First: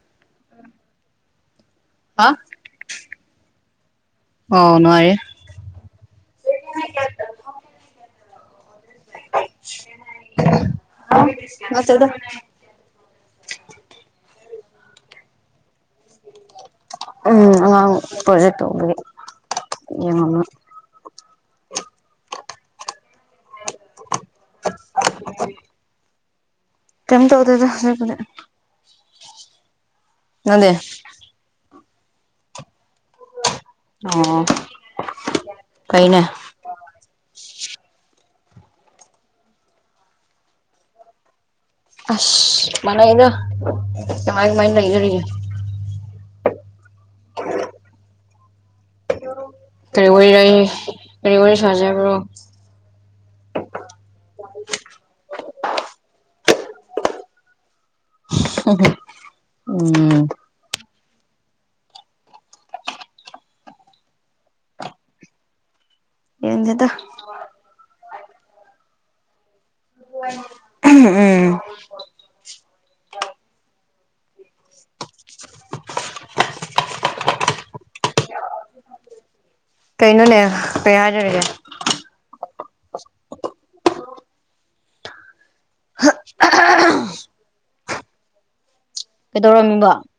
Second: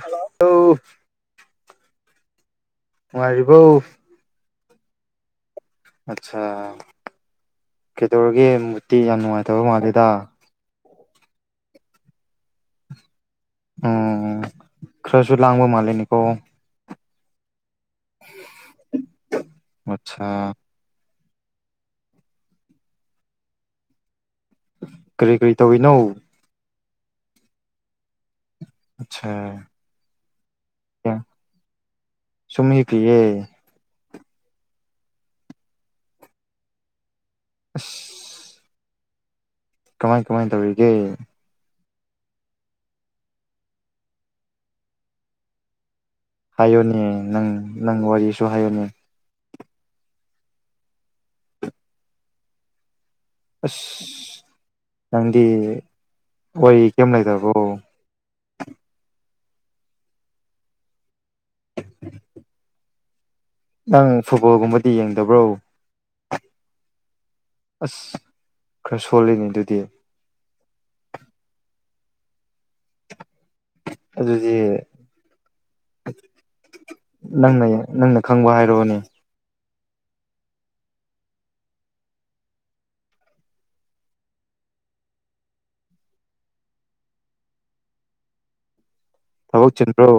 hello ꯍꯥ ꯃꯔꯤꯕꯧ ꯑ ꯅꯨꯡꯑꯌꯦ ꯑꯠꯆꯥꯥ ꯀꯦꯗꯣꯔꯒꯤ ꯃꯨꯨꯔꯇꯤ ꯌꯥꯝ ꯅꯨꯡꯉꯥꯏꯇꯕ ꯃꯥꯜꯂꯦꯗ ꯑ ꯅꯥꯠꯇꯦꯗꯥ ꯎꯝ ꯈꯔꯁꯨ ꯂꯥꯡꯕ ꯃꯂꯦꯅꯦꯀꯣ ꯎꯝ [unintelligible] ꯑꯠꯆꯥ ꯌꯦꯡꯉꯝꯕ [unintelligible] ꯀꯔꯤ ꯀꯔꯤ ꯇꯧꯏ ꯅꯣ ꯀꯝ ꯇꯧꯗꯗ ꯍꯧꯖꯤꯦ ꯀꯅꯦ ꯑꯆꯥ [unintelligible] ꯁꯨꯃꯤ ꯀꯤ ꯌꯦ ꯑꯣ ꯀꯩꯅꯦ [inaudible] ꯀꯃꯥꯏ ꯀꯃꯥꯏ ꯇꯧꯔꯤꯒꯦ ꯑꯁ ꯃꯅ ꯏꯗ ꯀꯃꯥꯏ ꯃꯥꯏꯅ ꯂꯩꯗ ꯍꯥꯏꯌꯨꯅꯦ ꯅꯪ ꯅꯪ ꯋꯥꯔꯤꯁꯨ ꯍꯥꯏꯌꯨꯅꯦ ꯀꯔꯤ ꯑꯣꯏ ꯂꯩ ꯀꯔꯤ ꯋꯥꯔꯤ ꯁꯥꯖꯕ꯭ꯔꯣ ꯑꯁ ꯅꯪꯗꯤ ꯑꯣꯏ ꯀꯩꯝ ꯂꯩꯇꯕꯣ ꯎꯝ ꯅꯪ ꯐꯨꯠꯕꯣꯜꯒꯨꯝꯕꯗꯤ ꯌꯦꯡꯗꯕ꯭ꯔꯣ ꯌꯦꯖꯗ ꯑꯁ ꯈꯔ ꯁꯣꯜꯂꯤꯅꯦ ꯑꯗꯨꯗꯤ ꯎꯝ ꯑꯗꯨꯗꯤ ꯅꯪꯅ ꯅꯪꯅ ꯈꯪꯕ ꯍꯥꯏꯔꯛꯑꯣꯅꯦ ꯀꯩꯅꯣꯅꯦ ꯀꯩ ꯍꯥꯏꯗꯔꯒꯦ ꯇꯕꯛ ꯀꯩꯗꯧꯔꯝꯃꯤꯕ ꯆꯤꯟ꯭ꯕꯔꯣ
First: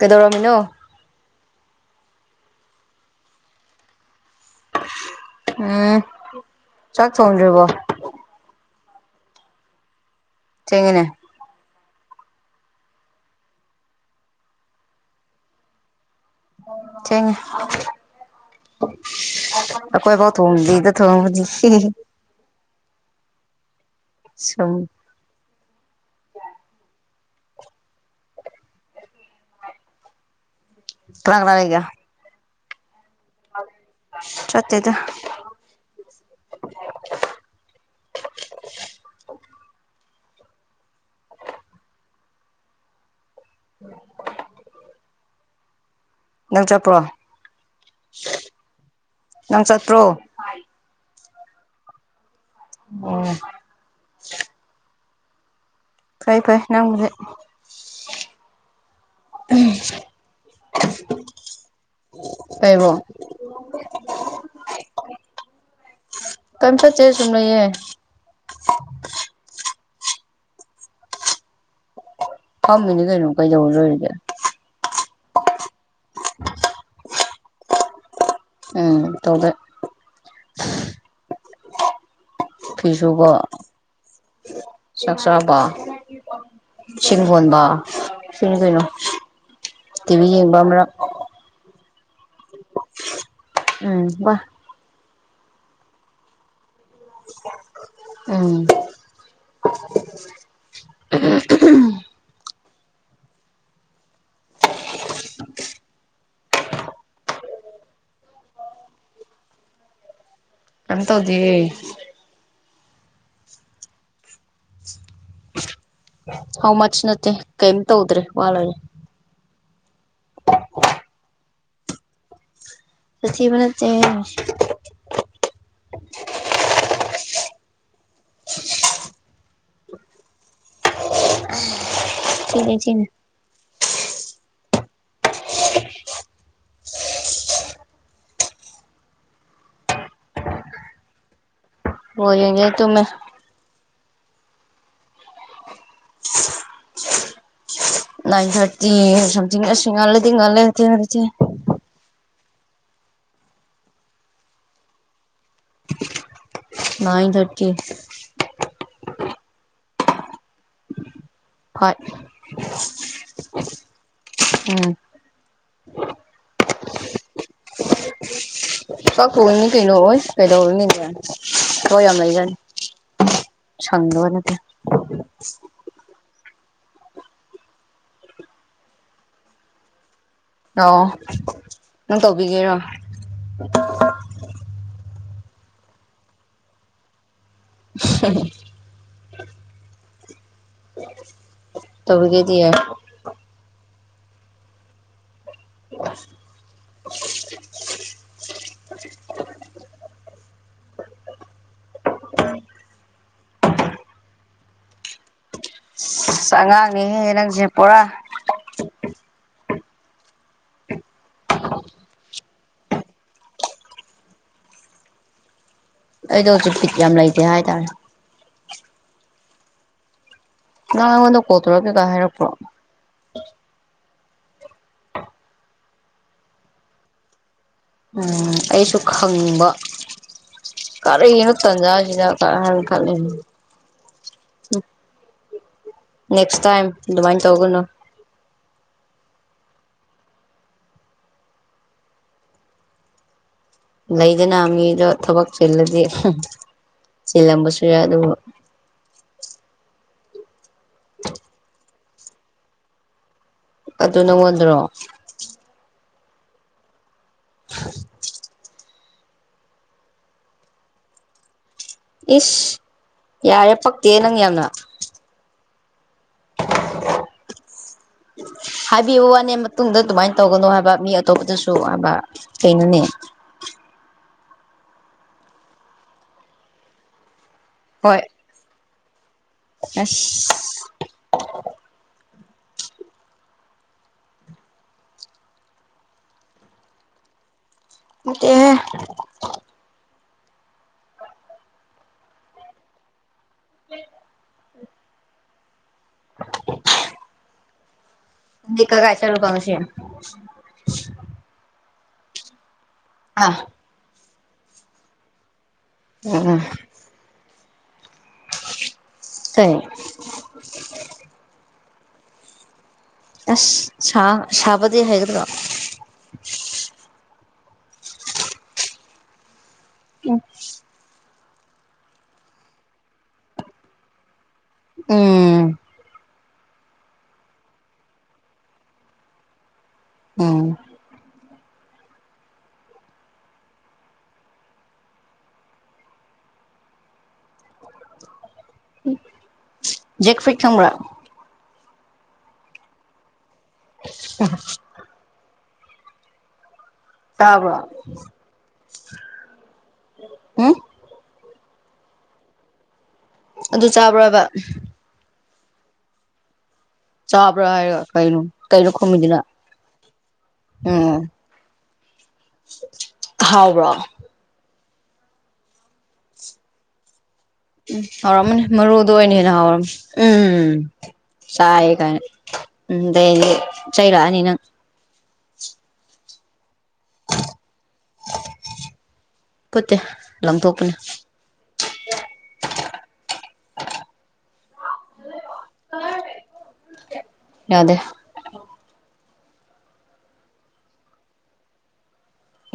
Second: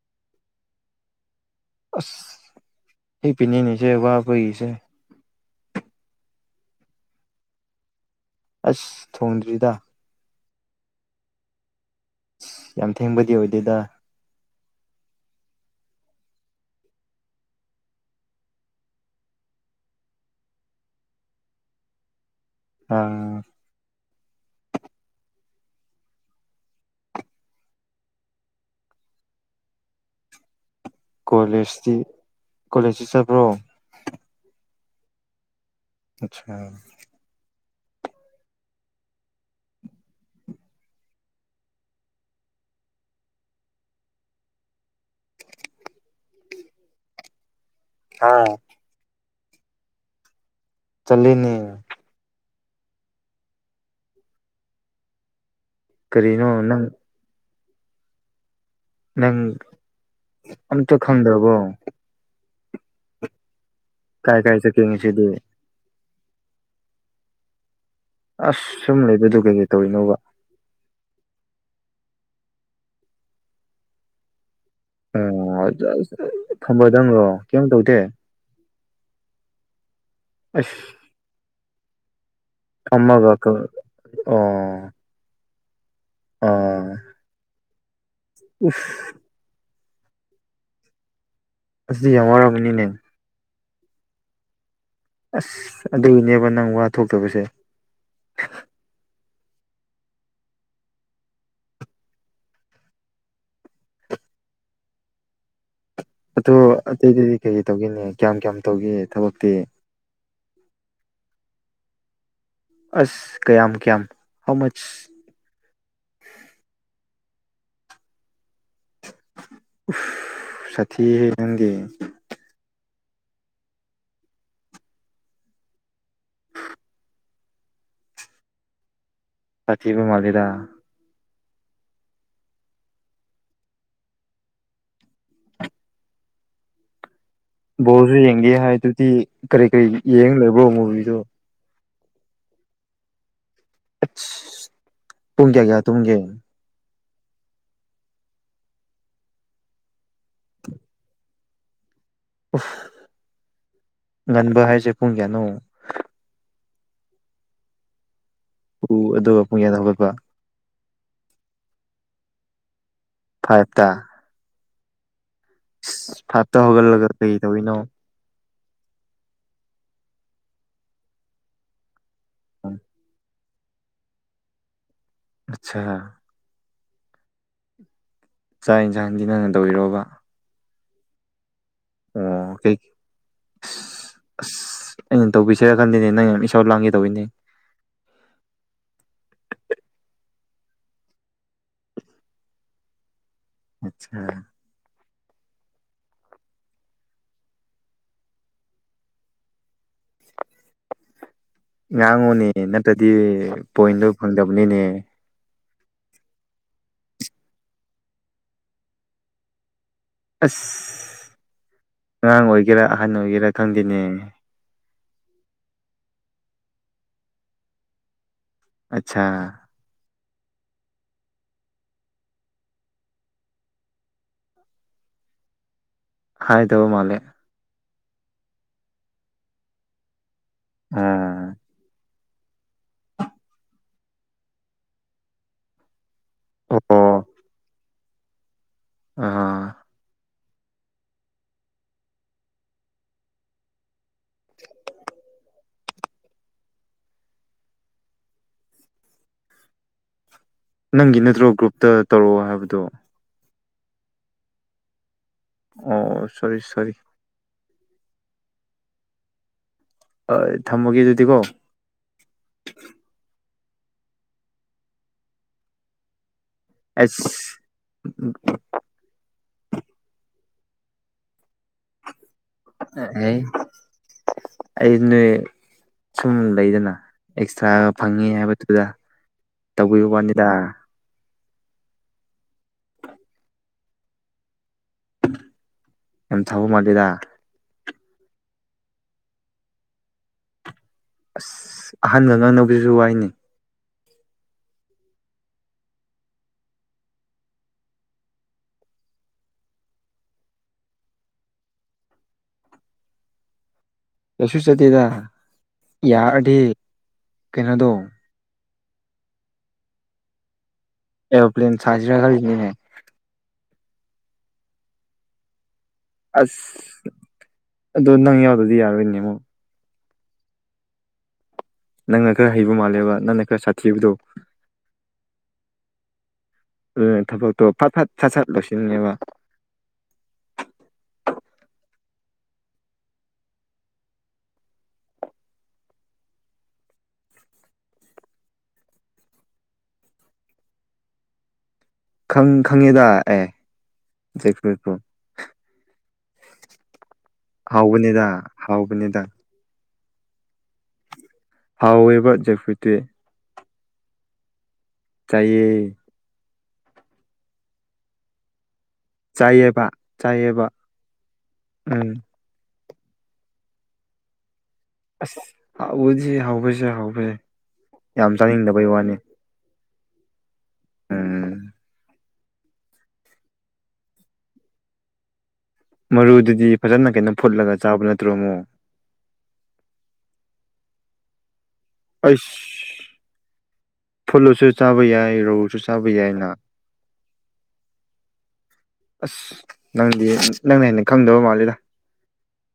ꯀꯩꯗꯧꯔꯝꯃꯤꯅꯣ ꯍ ꯄꯤꯅꯤꯅꯤꯁꯦ ꯋꯥ ꯑꯣꯏꯁꯦ ꯎꯝ ꯆꯥꯛ ꯊꯔꯤꯕꯣ ꯑꯁ ꯊꯣꯡꯗ꯭ꯔꯤꯗ ꯆꯦꯉꯅꯦ ꯑ ꯌꯥꯝ ꯊꯦꯡꯕꯗꯤ ꯑꯣꯏꯗꯦꯗ ꯆꯦꯡ ꯈꯣꯏꯕꯨꯥꯎ ꯊꯣꯡꯃꯗꯗ ꯊꯣꯡꯃ ꯑꯥ ꯁꯝ ꯀꯅꯥ ꯀꯅꯥ ꯂꯩꯒꯦ ꯀꯣꯂꯦꯖꯇꯤ ꯀꯣꯂꯦꯖꯇꯤ ꯆꯠꯄ꯭ꯔꯣ ꯆꯠꯇꯦ ꯑꯗꯨ ꯑꯆꯥꯥ ꯎ ꯅꯪ ꯆꯠꯄ꯭ꯔꯣ ꯑꯥ ꯅꯪ ꯆꯠꯇ꯭ꯔꯣ ꯆꯂꯅꯦ ꯑꯣꯝ ꯐꯩ ꯀꯔꯤꯅꯣ ꯐꯩ ꯅꯪ ꯅꯪꯁꯦ ꯅꯪ ꯎꯝ ꯑꯝꯇ ꯈꯪꯗ꯭ꯔꯕꯣ ꯂꯩꯕꯝ ꯀꯥꯏ ꯀꯔ ꯆ ꯀꯃꯤꯁꯤꯗꯤ ꯀꯝꯄꯥ ꯆꯦ ꯆꯡꯂꯌꯦꯦ ꯑꯁ ꯁꯨꯝ ꯂꯩꯕꯗ ꯀꯩꯀꯩ ꯇꯧꯔꯤꯅꯣꯕ ꯐꯝꯃꯃꯤꯅꯤ ꯀꯩꯅꯩꯅ ꯀꯩꯗꯣꯏꯔꯗꯦ ꯑꯣ ꯐꯝꯕꯗꯪ꯭ꯔꯣ ꯀꯩꯝ ꯇꯧꯗꯦ ꯎꯝ ꯇꯗ ꯑꯁ ꯐꯤꯁꯨꯨꯕ ꯐꯝꯃꯒ ꯑꯣ ꯆꯥꯛ ꯆꯥꯕ ꯑ ꯁꯤꯣꯣꯟꯕ ꯁꯤꯅꯤ ꯀꯩꯅꯣ ꯎꯐ ꯇꯤꯚꯤ ꯌꯦꯡꯕ ꯑꯃ ꯑꯁ ꯍꯔꯥ ꯃꯅꯤꯅꯦ ꯎꯝ ꯋꯥ ꯑꯁ ꯑꯗꯨꯒꯤꯅꯦꯕ ꯅꯪ ꯋꯥ ꯊꯣꯛꯇꯕꯁꯦ ꯎꯝ [unintelligible] ꯑꯣ ꯑꯇꯩꯗꯗꯤ ꯀꯩ ꯇꯧꯈꯤꯦꯅꯤ ꯀꯌꯥꯝ ꯀꯌꯥꯝ ꯇꯧꯒꯦ ꯊꯕꯛꯇꯤ ꯀꯟꯇꯧꯗꯤꯦ ꯑꯁ ꯀꯌꯥꯝ ꯀ꯭ꯌꯥꯝ ꯍꯥꯎ ꯃꯆ ꯍꯥꯎ ꯃꯆ ꯅꯠꯇꯦ ꯀꯩꯝ ꯇꯧꯗ꯭ꯔꯔꯤ ꯋꯥꯜꯒ ꯁꯥꯇꯤ ꯍ ꯅꯪꯒꯦ ꯆꯁꯤꯕꯅ ꯆꯦ ꯆ ꯆꯤꯕ ꯃꯥꯂꯗ ꯊꯆꯅꯦ ꯕꯣꯁꯨ ꯌꯦꯡꯒꯦ ꯍꯥꯏꯗꯨꯗꯤ ꯀꯔꯤ ꯀꯔꯤ ꯌꯦꯡ ꯂꯩꯕꯣ ꯃꯨꯚꯗꯨꯣ ꯍ ꯌꯦꯡꯒꯦ ꯇꯨꯃ ꯇꯨꯡ ꯀꯌꯥ ꯀꯌꯥ ꯇꯨꯡꯒꯦ ꯟ ꯊꯥꯔꯇꯤꯊ ꯁꯂꯗꯤ ꯉꯦꯔꯤ ꯎꯐ ꯉꯟꯕ ꯍꯥꯏꯁꯦ ꯄꯨꯡ ꯀꯌꯥꯅꯣ ꯅꯥꯏꯟ ꯊꯥꯔꯇꯤ ꯎ ꯑꯗꯨꯒ ꯄꯨꯡꯌꯥꯗ ꯍꯧꯒꯠꯄ ꯍꯣꯏ ꯐꯥꯏꯗ ꯎꯝ ꯐꯥꯞꯇ ꯍꯧꯒꯠꯂꯒ ꯀꯩ ꯇꯧꯤꯅꯣ ꯀꯥꯛꯄꯕꯅꯤ ꯀꯩꯅꯣ ꯑꯣꯏ ꯀꯩꯗꯧꯅꯤꯅꯦ ꯍꯣꯏ ꯌꯥꯝ ꯂꯩꯒꯅꯤ ꯁꯪꯗꯕꯅꯦꯗꯤ ꯑꯆꯥ ꯆꯥꯛ ꯌꯦꯟꯁꯥꯡꯁꯤ ꯅꯪꯅ ꯇꯧꯕꯤꯔꯣꯕ ꯑ ꯅꯪ ꯑꯣ ꯀꯩ ꯇꯧꯕꯤꯒꯦꯔꯣ ꯑꯁ ꯑꯁ ꯑꯩꯅ ꯇꯧꯕꯤꯁꯤꯔꯀꯥꯟꯗꯤꯅꯦ ꯅꯪꯩꯅ ꯏꯁꯥꯎ ꯂꯥꯡꯈꯤ ꯇꯧꯅꯦ ꯍ ꯇꯕꯨ ꯀꯗꯤ ꯑꯆꯥ ꯉꯥꯡꯉꯨꯅꯦ ꯅꯠꯇ꯭ꯔꯗꯤ ꯄꯣꯏꯟꯗꯣ ꯐꯪꯗꯕꯅꯤꯅꯦ ꯑꯁ ꯑꯉꯥꯡꯅꯤꯍꯦ ꯅꯪꯁꯦ ꯄꯨꯔꯥ ꯑꯁ ꯑꯉꯥꯡ ꯑꯣꯏꯒꯦꯔꯥ ꯑꯍꯟ ꯑꯣꯏꯒꯦꯔꯥ ꯈꯪꯗꯦꯅꯦ ꯑꯩꯗꯣ ꯍꯧꯖꯤꯛ ꯐꯤꯛ ꯌꯥꯝ ꯂꯩꯇꯦ ꯍꯥꯏꯇꯥꯔꯦ ꯑꯆꯥ ꯅ ꯑꯩꯉꯣꯟꯗ ꯀꯣꯠꯇꯣꯔꯛ ꯀꯩꯀꯥ ꯍꯥꯏꯔꯛꯄ꯭ꯔꯣ ꯍꯥꯏ ꯇꯧꯕ ꯃꯥꯂꯦ ꯎꯝ ꯑꯩꯁꯨ ꯈꯪꯕ ꯑꯣ ꯀꯔꯛꯅ ꯇꯟꯖꯥꯁꯤꯗ ꯀ ꯈ ꯅꯦꯛꯁ ꯇꯥꯏꯝ ꯑꯗꯨꯃꯥꯏꯅ ꯇꯧꯒꯅꯨ ꯑ ꯂꯩꯗꯅ ꯃꯤꯗꯣ ꯊꯕꯛ ꯆꯤꯜꯂꯗꯤ ꯆꯤꯜꯂꯝꯕꯁꯨ ꯌꯥꯏ ꯑꯗꯨ [unintelligible] ꯅꯪꯒꯤ ꯅꯠꯇ꯭ꯔꯣ ꯒ꯭ꯔꯨꯞꯇ ꯇꯧꯔꯛꯑꯣ ꯍꯥꯏꯕꯗꯣ ꯑꯗꯨ ꯅꯪꯉꯣꯟꯗ꯭ꯔꯣ ꯑꯣ ꯁꯣꯔꯤ ꯁꯣꯔꯤ [unintelligible] ꯊꯝꯃꯒꯦ ꯑꯗꯨꯗꯤꯀꯣ ꯏꯁ ꯌꯥꯑ ꯄ ꯇꯅꯉ ꯑꯁ ꯍꯥꯏꯕꯤꯌꯨ ꯋꯥꯅꯦ ꯃꯇꯨꯡꯗ ꯑꯗꯨꯃꯥꯏꯅ ꯇꯧꯒꯅꯨ ꯍꯥꯏꯕ ꯃꯤ ꯑꯇꯣꯞꯄꯗꯁꯨ ꯍꯥꯏꯕ ꯀꯩꯅꯣꯅꯦ ꯑꯩ ꯑꯩ ꯅꯣꯏ ꯁꯨꯝ ꯂꯩꯗꯅ ꯑꯦꯛꯁꯇ꯭ꯔꯥꯒ ꯍꯣꯏ ꯐꯪꯉꯤ ꯍꯥꯏꯕꯗꯨꯗ ꯇꯧꯕꯤꯕ ꯋꯥꯅꯤꯗ ꯑꯁ [unintelligible] ꯑ ꯊꯕ ꯃꯥꯜꯂꯤꯦꯗ ꯠꯇ ꯑꯁ ꯑꯍꯟꯒ ꯉꯥꯡꯅꯕꯁꯤꯁꯨ ꯋꯥꯏꯅꯤ ꯎ [unintelligible] ꯀ ꯀꯥꯏ ꯆ ꯂꯨꯀꯁꯤ ꯑꯥ ꯀꯩꯁꯨ ꯆꯠꯇꯦꯗ ꯌꯥꯔꯗꯤ ꯎꯝ ꯀꯩꯅꯣꯗꯣ ꯁꯔꯤ ꯑꯦꯔꯣꯄ꯭ꯂꯟ ꯁꯥꯖꯔ ꯈꯔ ꯑꯁ ꯁꯥꯕꯗꯤ ꯍꯥꯏꯒꯗ꯭ꯔꯥ ꯑꯁ ꯑꯗꯨꯣ ꯅꯪ ꯌꯥꯎꯗꯗꯤ ꯌꯥꯔꯣꯏꯅꯦꯃꯣ ꯎꯝ ꯅꯪꯅ ꯈꯔ ꯍꯩꯕ ꯃꯥꯜꯂꯦꯕ ꯅꯪꯅ ꯈꯔ ꯁꯥꯊꯤꯕꯗꯣ ꯎꯝ ꯎ ꯊꯕꯛꯛꯇꯣ ꯐ ꯐꯠ ꯐꯊꯠ ꯂꯣꯁꯤꯅꯦꯕ ꯎꯝ ꯦꯛꯦꯛ ꯐꯤ ꯊ꯭ꯔꯥ ꯪ ꯈꯪꯉꯦꯗ ꯑꯦꯦꯛ ꯐꯄꯨ ꯇꯥꯕ ꯍꯥꯎꯕꯅꯤꯗ ꯍꯥꯎꯕꯅꯤꯗ ꯎꯝ ꯍꯥꯎꯋꯦꯕ ꯖꯦꯛꯐꯇꯤ ꯑꯗꯨ ꯆꯥꯕ꯭ꯔꯣꯕ ꯇꯌꯦ ꯆꯥꯄꯔ ꯀꯥꯏꯅ ꯀꯩꯔꯀꯝ ꯏꯗꯨꯅ ꯆꯥꯏꯌꯦꯕ ꯆꯥꯏꯌꯦꯕ ꯎꯝ ꯎꯝ ꯊꯥꯎ꯭ꯔ ꯑ ꯍꯥꯎꯖꯤ ꯍꯥꯎ ꯐꯁꯦ ꯍꯥꯎ ꯐꯁꯦ ꯎꯝ ꯍꯧꯥꯎꯔꯝꯃꯅꯤ ꯃꯔꯨꯗ ꯑꯣꯏꯅꯅꯤ ꯍꯦꯅ ꯍꯧꯥꯎꯔꯝ ꯎꯝꯝ ꯎꯝ ꯆꯥꯏ ꯀꯥꯏꯅ ꯎꯝꯗ ꯆꯩꯔꯅꯤꯅ ꯃꯔꯨꯗꯨꯗꯤ ꯐꯖꯅ ꯀꯩꯅꯣ ꯐꯨꯠꯂꯒ ꯆꯥꯕ ꯅꯠꯇ꯭ꯔꯣ ꯑꯃꯣ ꯐꯨꯠꯇꯦ ꯂꯪꯊꯣꯛꯄꯅꯦ ꯑꯁ ꯐꯨꯂꯨꯁꯨ ꯆꯥꯕ ꯌꯥꯏ ꯔꯧꯁꯨ ꯆꯥꯕ ꯌꯥꯏꯅꯍ ꯗꯦ ꯑꯁ ꯅꯪꯗꯤ ꯅꯪꯅ ꯍꯦꯟꯅ ꯈꯪꯗꯕ ꯃꯥꯂꯦꯗ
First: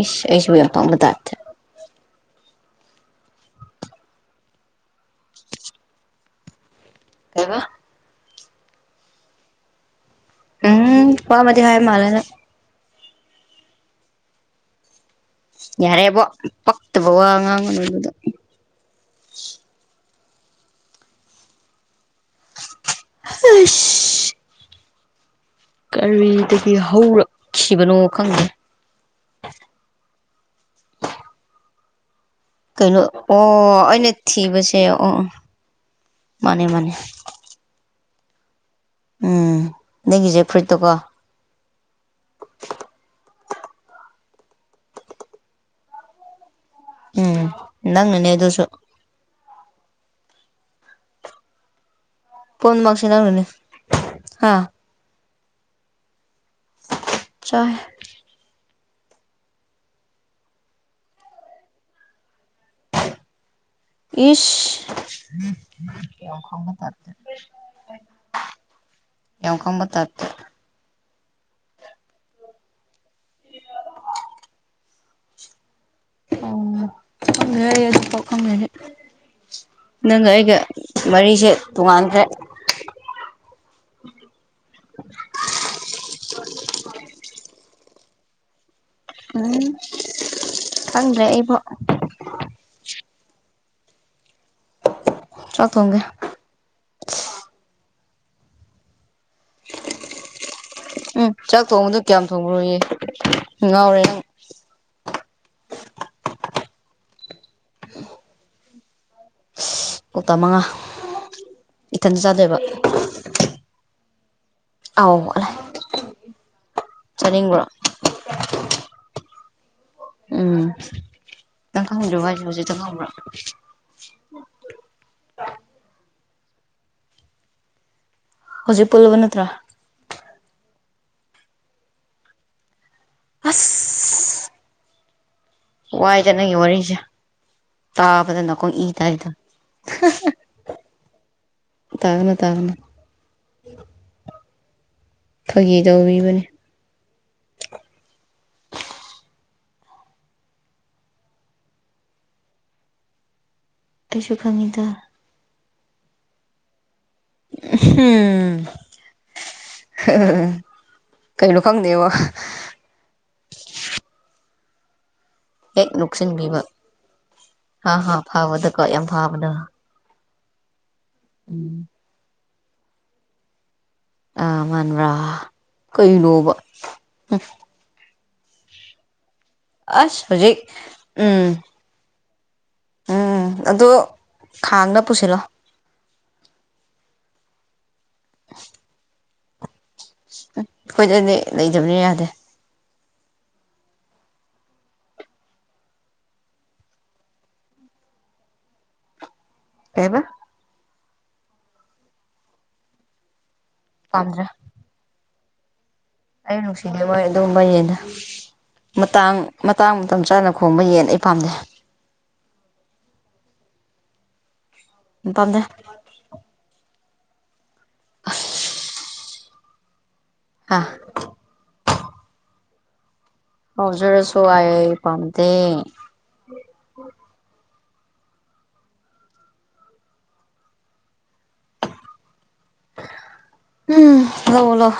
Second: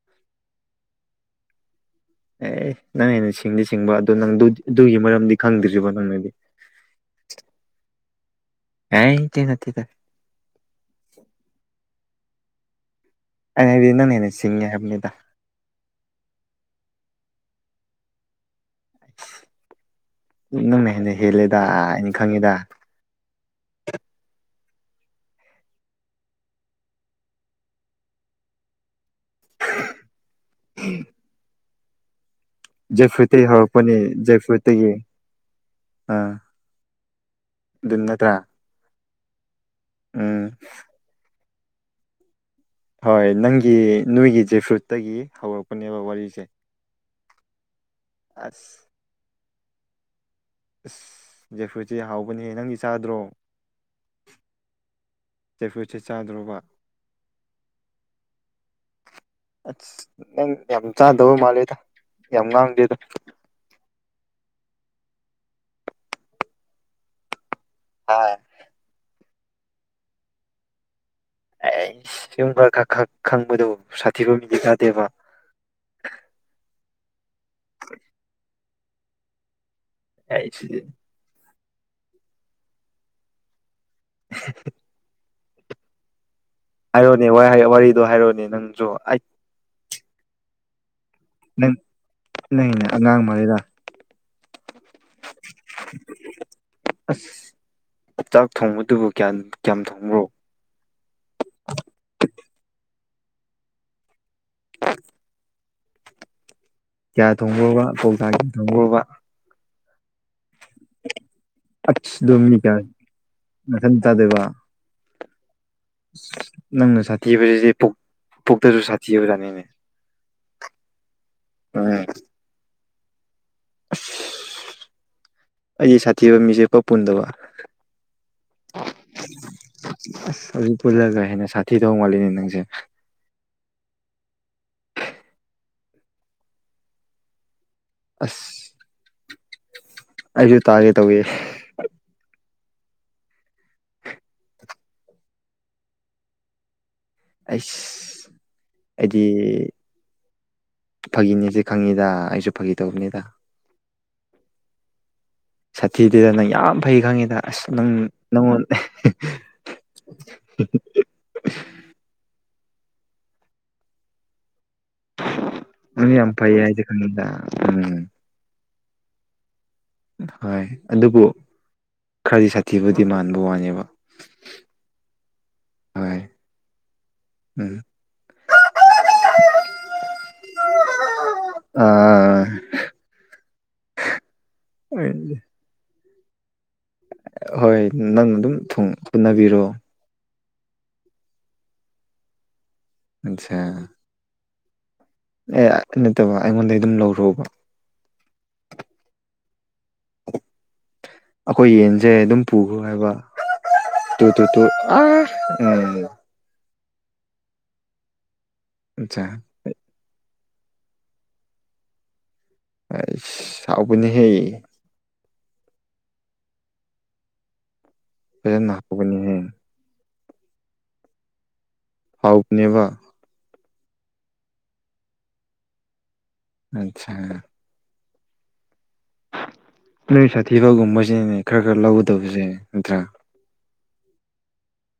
ꯏ ꯏꯁꯨꯕꯨ ꯗꯥꯆꯦ ꯑꯦ ꯅꯪ ꯍꯦꯟꯅ ꯁꯤꯡꯗꯤ ꯁꯤꯡꯕ ꯑꯗꯨ ꯅꯪ ꯑꯗꯨꯒꯤ ꯃꯔꯝꯗꯤ ꯈꯪꯗ꯭ꯔꯤꯕꯣ ꯅꯪꯅꯗꯤ ꯀꯕ ꯑꯦ ꯏꯗꯤ ꯅ ꯇꯔ ꯎꯝ ꯋꯥꯄꯥ ꯃ ꯍꯥꯏ ꯃꯥꯂꯅ ꯑꯅ ꯅꯅꯦꯁꯤꯡꯉꯦ ꯍꯥꯏꯅꯤꯗ ꯌꯥꯔꯦꯕꯣ ꯄꯛꯇꯕ ꯋꯥ ꯑꯉꯥꯡ ꯑꯅꯕꯗꯣ ꯅꯪꯅ ꯍꯦꯟꯅ ꯍꯦꯜꯂꯦꯗ ꯍꯥꯏꯅ ꯈꯪꯉꯤꯗ ꯑ ꯀꯔꯤꯗꯒꯤ ꯍꯧꯔꯛꯈꯤꯕꯅꯣ ꯈꯪꯗꯦ ꯎꯝ ꯀꯩꯅꯩꯅ ꯑꯣ ꯍꯧꯔꯛꯄꯅꯦ ꯑꯩꯅ ꯖꯦꯛ ꯊꯤꯕꯁ ꯐ꯭ꯔꯨꯏꯠꯇꯒꯤ ꯑꯣ ꯃꯥꯅꯦ ꯃꯅꯦ ꯀꯨꯠꯇ ꯎꯝ ꯅꯪꯒꯤꯁꯦ ꯐꯨꯔꯤꯏꯠꯇꯣꯀꯣ ꯍꯣꯏ ꯅꯪꯒꯤ ꯅꯣꯏꯒꯤ ꯖꯦ ꯐ꯭ꯔꯨꯠꯇꯒꯤ ꯍꯧꯔꯛꯄꯅꯦꯕ ꯋꯥꯔꯤꯁꯦ ꯎꯝ ꯏꯪꯅꯤ ꯅꯩꯅꯗꯣꯁꯨ ꯏꯁꯁ ꯖꯦꯐꯨꯁꯦ ꯍꯥꯎꯕꯅꯤꯍ ꯅꯪꯒꯤ ꯄꯨꯝꯅꯃꯛꯁꯦ ꯆꯥꯗ꯭ꯔꯣ ꯅꯪꯅꯅꯦ ꯍꯥ ꯆꯐꯁ ꯆꯥꯗ꯭ꯔꯣꯕ ꯆ [unintelligible] ꯅꯪ ꯌꯥꯝ ꯆꯥꯗꯕ ꯃꯥꯂꯦꯗ ꯌꯥꯝ ꯉꯥꯡꯗꯦꯗ ꯏꯁ ꯈ ꯇ ꯍ ꯌꯦꯀꯝꯕ ꯇꯠꯇ ꯑꯩ ꯁꯨꯝ ꯈꯔ ꯈ ꯈ ꯈꯪꯕꯗꯣ ꯁꯥꯊꯤꯕ ꯃꯤꯗꯤ ꯌꯥꯥꯗꯦꯕ [unintelligible] ꯪ ꯑꯩ ꯑꯗꯨ ꯄꯪꯁꯦ ꯅꯪꯒ ꯑꯩꯒ ꯑꯩꯁ ꯃꯔꯤꯁꯦ ꯇꯨꯡꯥꯟꯗ꯭ꯔꯦ [unintelligible] [unintelligible] ꯍꯥꯏꯔꯣꯅꯦ ꯋꯥꯔꯤꯗꯣ ꯍꯥꯏꯔꯣꯅꯦ ꯅꯪꯁꯨ ꯑꯩ ꯎꯝ ꯈꯪꯗ꯭ꯔꯦ ꯑꯩꯕꯨ ꯅ ꯅ ꯑꯉꯥꯡꯥꯡ ꯃꯔꯤꯗ ꯆ ꯊꯣꯡꯒꯦ ꯑꯁ ꯆꯥꯛ ꯊꯣꯡꯕꯗꯨꯕꯨ ꯀꯌꯥꯝ ꯀꯌꯥꯝ ꯊꯣꯡꯕ꯭ꯔꯣ ꯎꯝ ꯆꯥꯛ ꯊꯣꯡꯕꯗꯣ ꯀꯌꯥꯝ ꯊꯣꯡꯕ꯭ꯔꯨꯌꯦꯦ ꯉꯥꯎꯔꯦ ꯅꯪ ꯀꯌꯥ ꯊꯣꯡꯉꯨꯔꯕ ꯀꯧꯇꯥꯛ ꯀꯌꯥ ꯊꯣꯡꯉꯨꯔꯕ ꯀꯧꯇꯥ ꯃꯉꯥ ꯑ ꯏꯊꯟꯇ ꯆꯥꯗꯣꯏꯕ ꯗꯃꯤꯅꯤ ꯀꯌꯥ ꯃ ꯇꯗꯕ ꯑ ꯅꯪꯅ ꯁꯥꯊꯤꯗꯤ ꯄꯨꯛꯇꯁꯨ ꯁꯥꯊꯤꯕꯖꯥꯅꯤꯅꯦ ꯎꯝ ꯅꯪ ꯈꯪꯗꯣ ꯍꯥꯏꯁꯨ ꯍꯧꯖꯤꯛꯇꯪ ꯈꯪꯕ꯭ꯔꯣ ꯑꯩꯁ ꯁꯥꯊꯤꯕ ꯃꯤꯁꯦꯄꯥ ꯄꯨꯟꯗꯕ ꯍꯧꯖꯤꯛ ꯄꯨꯜꯂꯕ ꯅꯠꯇ꯭ꯔꯥ ꯍꯧꯖꯤꯛ ꯄꯨꯜꯂꯒ ꯍꯦꯟꯅ ꯁꯥꯊꯤ ꯊꯣꯡ ꯃꯥꯠꯂꯤꯅꯦ ꯅꯪꯁꯦ ꯑꯁ ꯋꯥꯏ ꯆꯠꯅꯪꯒꯤ ꯋꯥꯔꯤꯁꯦ ꯇꯥꯕꯗ ꯑꯁ ꯅꯀꯣ ꯏ ꯇ ꯏꯗ ꯑꯩꯁꯨ ꯇꯥꯒꯦ ꯇꯧꯋꯦ ꯇꯥꯒꯅ ꯇꯥꯒꯅ ꯐꯥꯒꯤ ꯇꯧꯕꯔꯤꯕꯅꯤ ꯑꯩ ꯑꯩꯗꯤ ꯐꯥꯒꯤꯅꯤꯁ ꯈꯪꯉꯤꯗ ꯑꯩꯁꯨ ꯐꯥꯒꯤ ꯇꯧꯕꯅꯤꯗ ꯇꯁꯨ ꯀꯃꯤꯗ ꯤꯗꯗꯅ ꯌꯥꯝ ꯐꯩ ꯈꯪꯉꯤꯗ ꯑꯁ ꯅꯪ ꯍꯝ ꯅꯪꯉꯣꯟꯗ ꯀꯩꯩꯅꯣ ꯈꯪꯗꯦꯕꯣ ꯍꯦꯛ ꯅꯪ ꯌꯥꯝ ꯐꯩ ꯅꯣꯛꯁꯤꯟꯕꯤꯕ ꯍꯥꯏꯁꯦ ꯈꯪꯉꯤꯗ ꯎꯝ ꯍꯥ ꯍꯥꯥ ꯐꯥꯕꯗꯀꯣ ꯌꯥꯝ ꯐꯥꯕꯗ ꯍꯣꯏ ꯑꯗꯨꯕꯨ ꯈꯔꯗꯤ ꯁꯥꯊꯤꯕꯨꯗꯤ ꯃꯥꯟꯕ ꯋꯥꯅꯦꯕ ꯑ ꯃꯟꯕ꯭ꯔꯥ ꯀꯩ ꯍꯣꯏ ꯂꯣꯕ ꯎꯝ ꯑꯁ ꯍꯧꯖꯤꯩ ꯎꯝ ꯑ ꯎꯝ ꯑꯗꯣ ꯈꯥꯡꯗ ꯄꯨꯁꯤꯜꯂꯣ ꯍꯣꯏ ꯅꯪ ꯑꯗꯨꯝ ꯍꯣꯅꯕꯤꯔꯣꯑꯣ ꯎ ꯑꯩꯈꯣꯏꯗꯗꯤ ꯂꯩꯇꯕꯅꯤ ꯌꯥꯗꯦ ꯑꯆꯥ ꯑꯦ ꯅꯠꯇꯕ ꯑꯩꯉꯣꯟꯗꯒꯤ ꯑꯗꯨꯝ ꯂꯧꯔꯣꯕ ꯀꯕ ꯑꯩꯈꯣꯏ ꯌꯦꯟꯁꯦ ꯑꯗꯨꯝ ꯄꯨꯈ꯭ꯔꯣ ꯍꯥꯏꯕ ꯇꯨ ꯇꯨ ꯄꯥꯝꯗ꯭ꯔꯦ ꯇꯨ ꯎꯝ ꯅꯨꯡꯁꯤꯅꯦ ꯃꯣꯏ ꯑꯗꯨꯝꯕꯩꯌꯦꯅ ꯑꯠꯆꯥ ꯃꯇꯥꯡ ꯃꯇꯥꯡ ꯃꯇꯝ ꯆꯥꯅ ꯈꯣꯡꯕ ꯌꯦꯟ ꯑꯩ ꯄꯥꯝꯖꯩ ꯑꯕꯅꯤ ꯍꯌꯦ ꯇꯗꯦ ꯐꯖꯦꯟ ꯍꯥꯄꯒꯅꯤꯍ ꯑ ꯐꯥꯎꯛꯅꯦꯕ ꯍꯧꯁꯔꯁꯨꯣ ꯑ ꯄꯥꯟꯗ ꯑꯆꯥ ꯅꯣꯏ ꯁꯥꯊꯤꯕꯒꯨꯝꯕꯁꯤꯅꯅꯦ ꯈꯔ ꯈꯔ ꯂꯧꯒꯗꯕꯁꯦ ꯅꯠꯇ꯭ꯔꯥ ꯎꯝ ꯂꯣꯂꯣ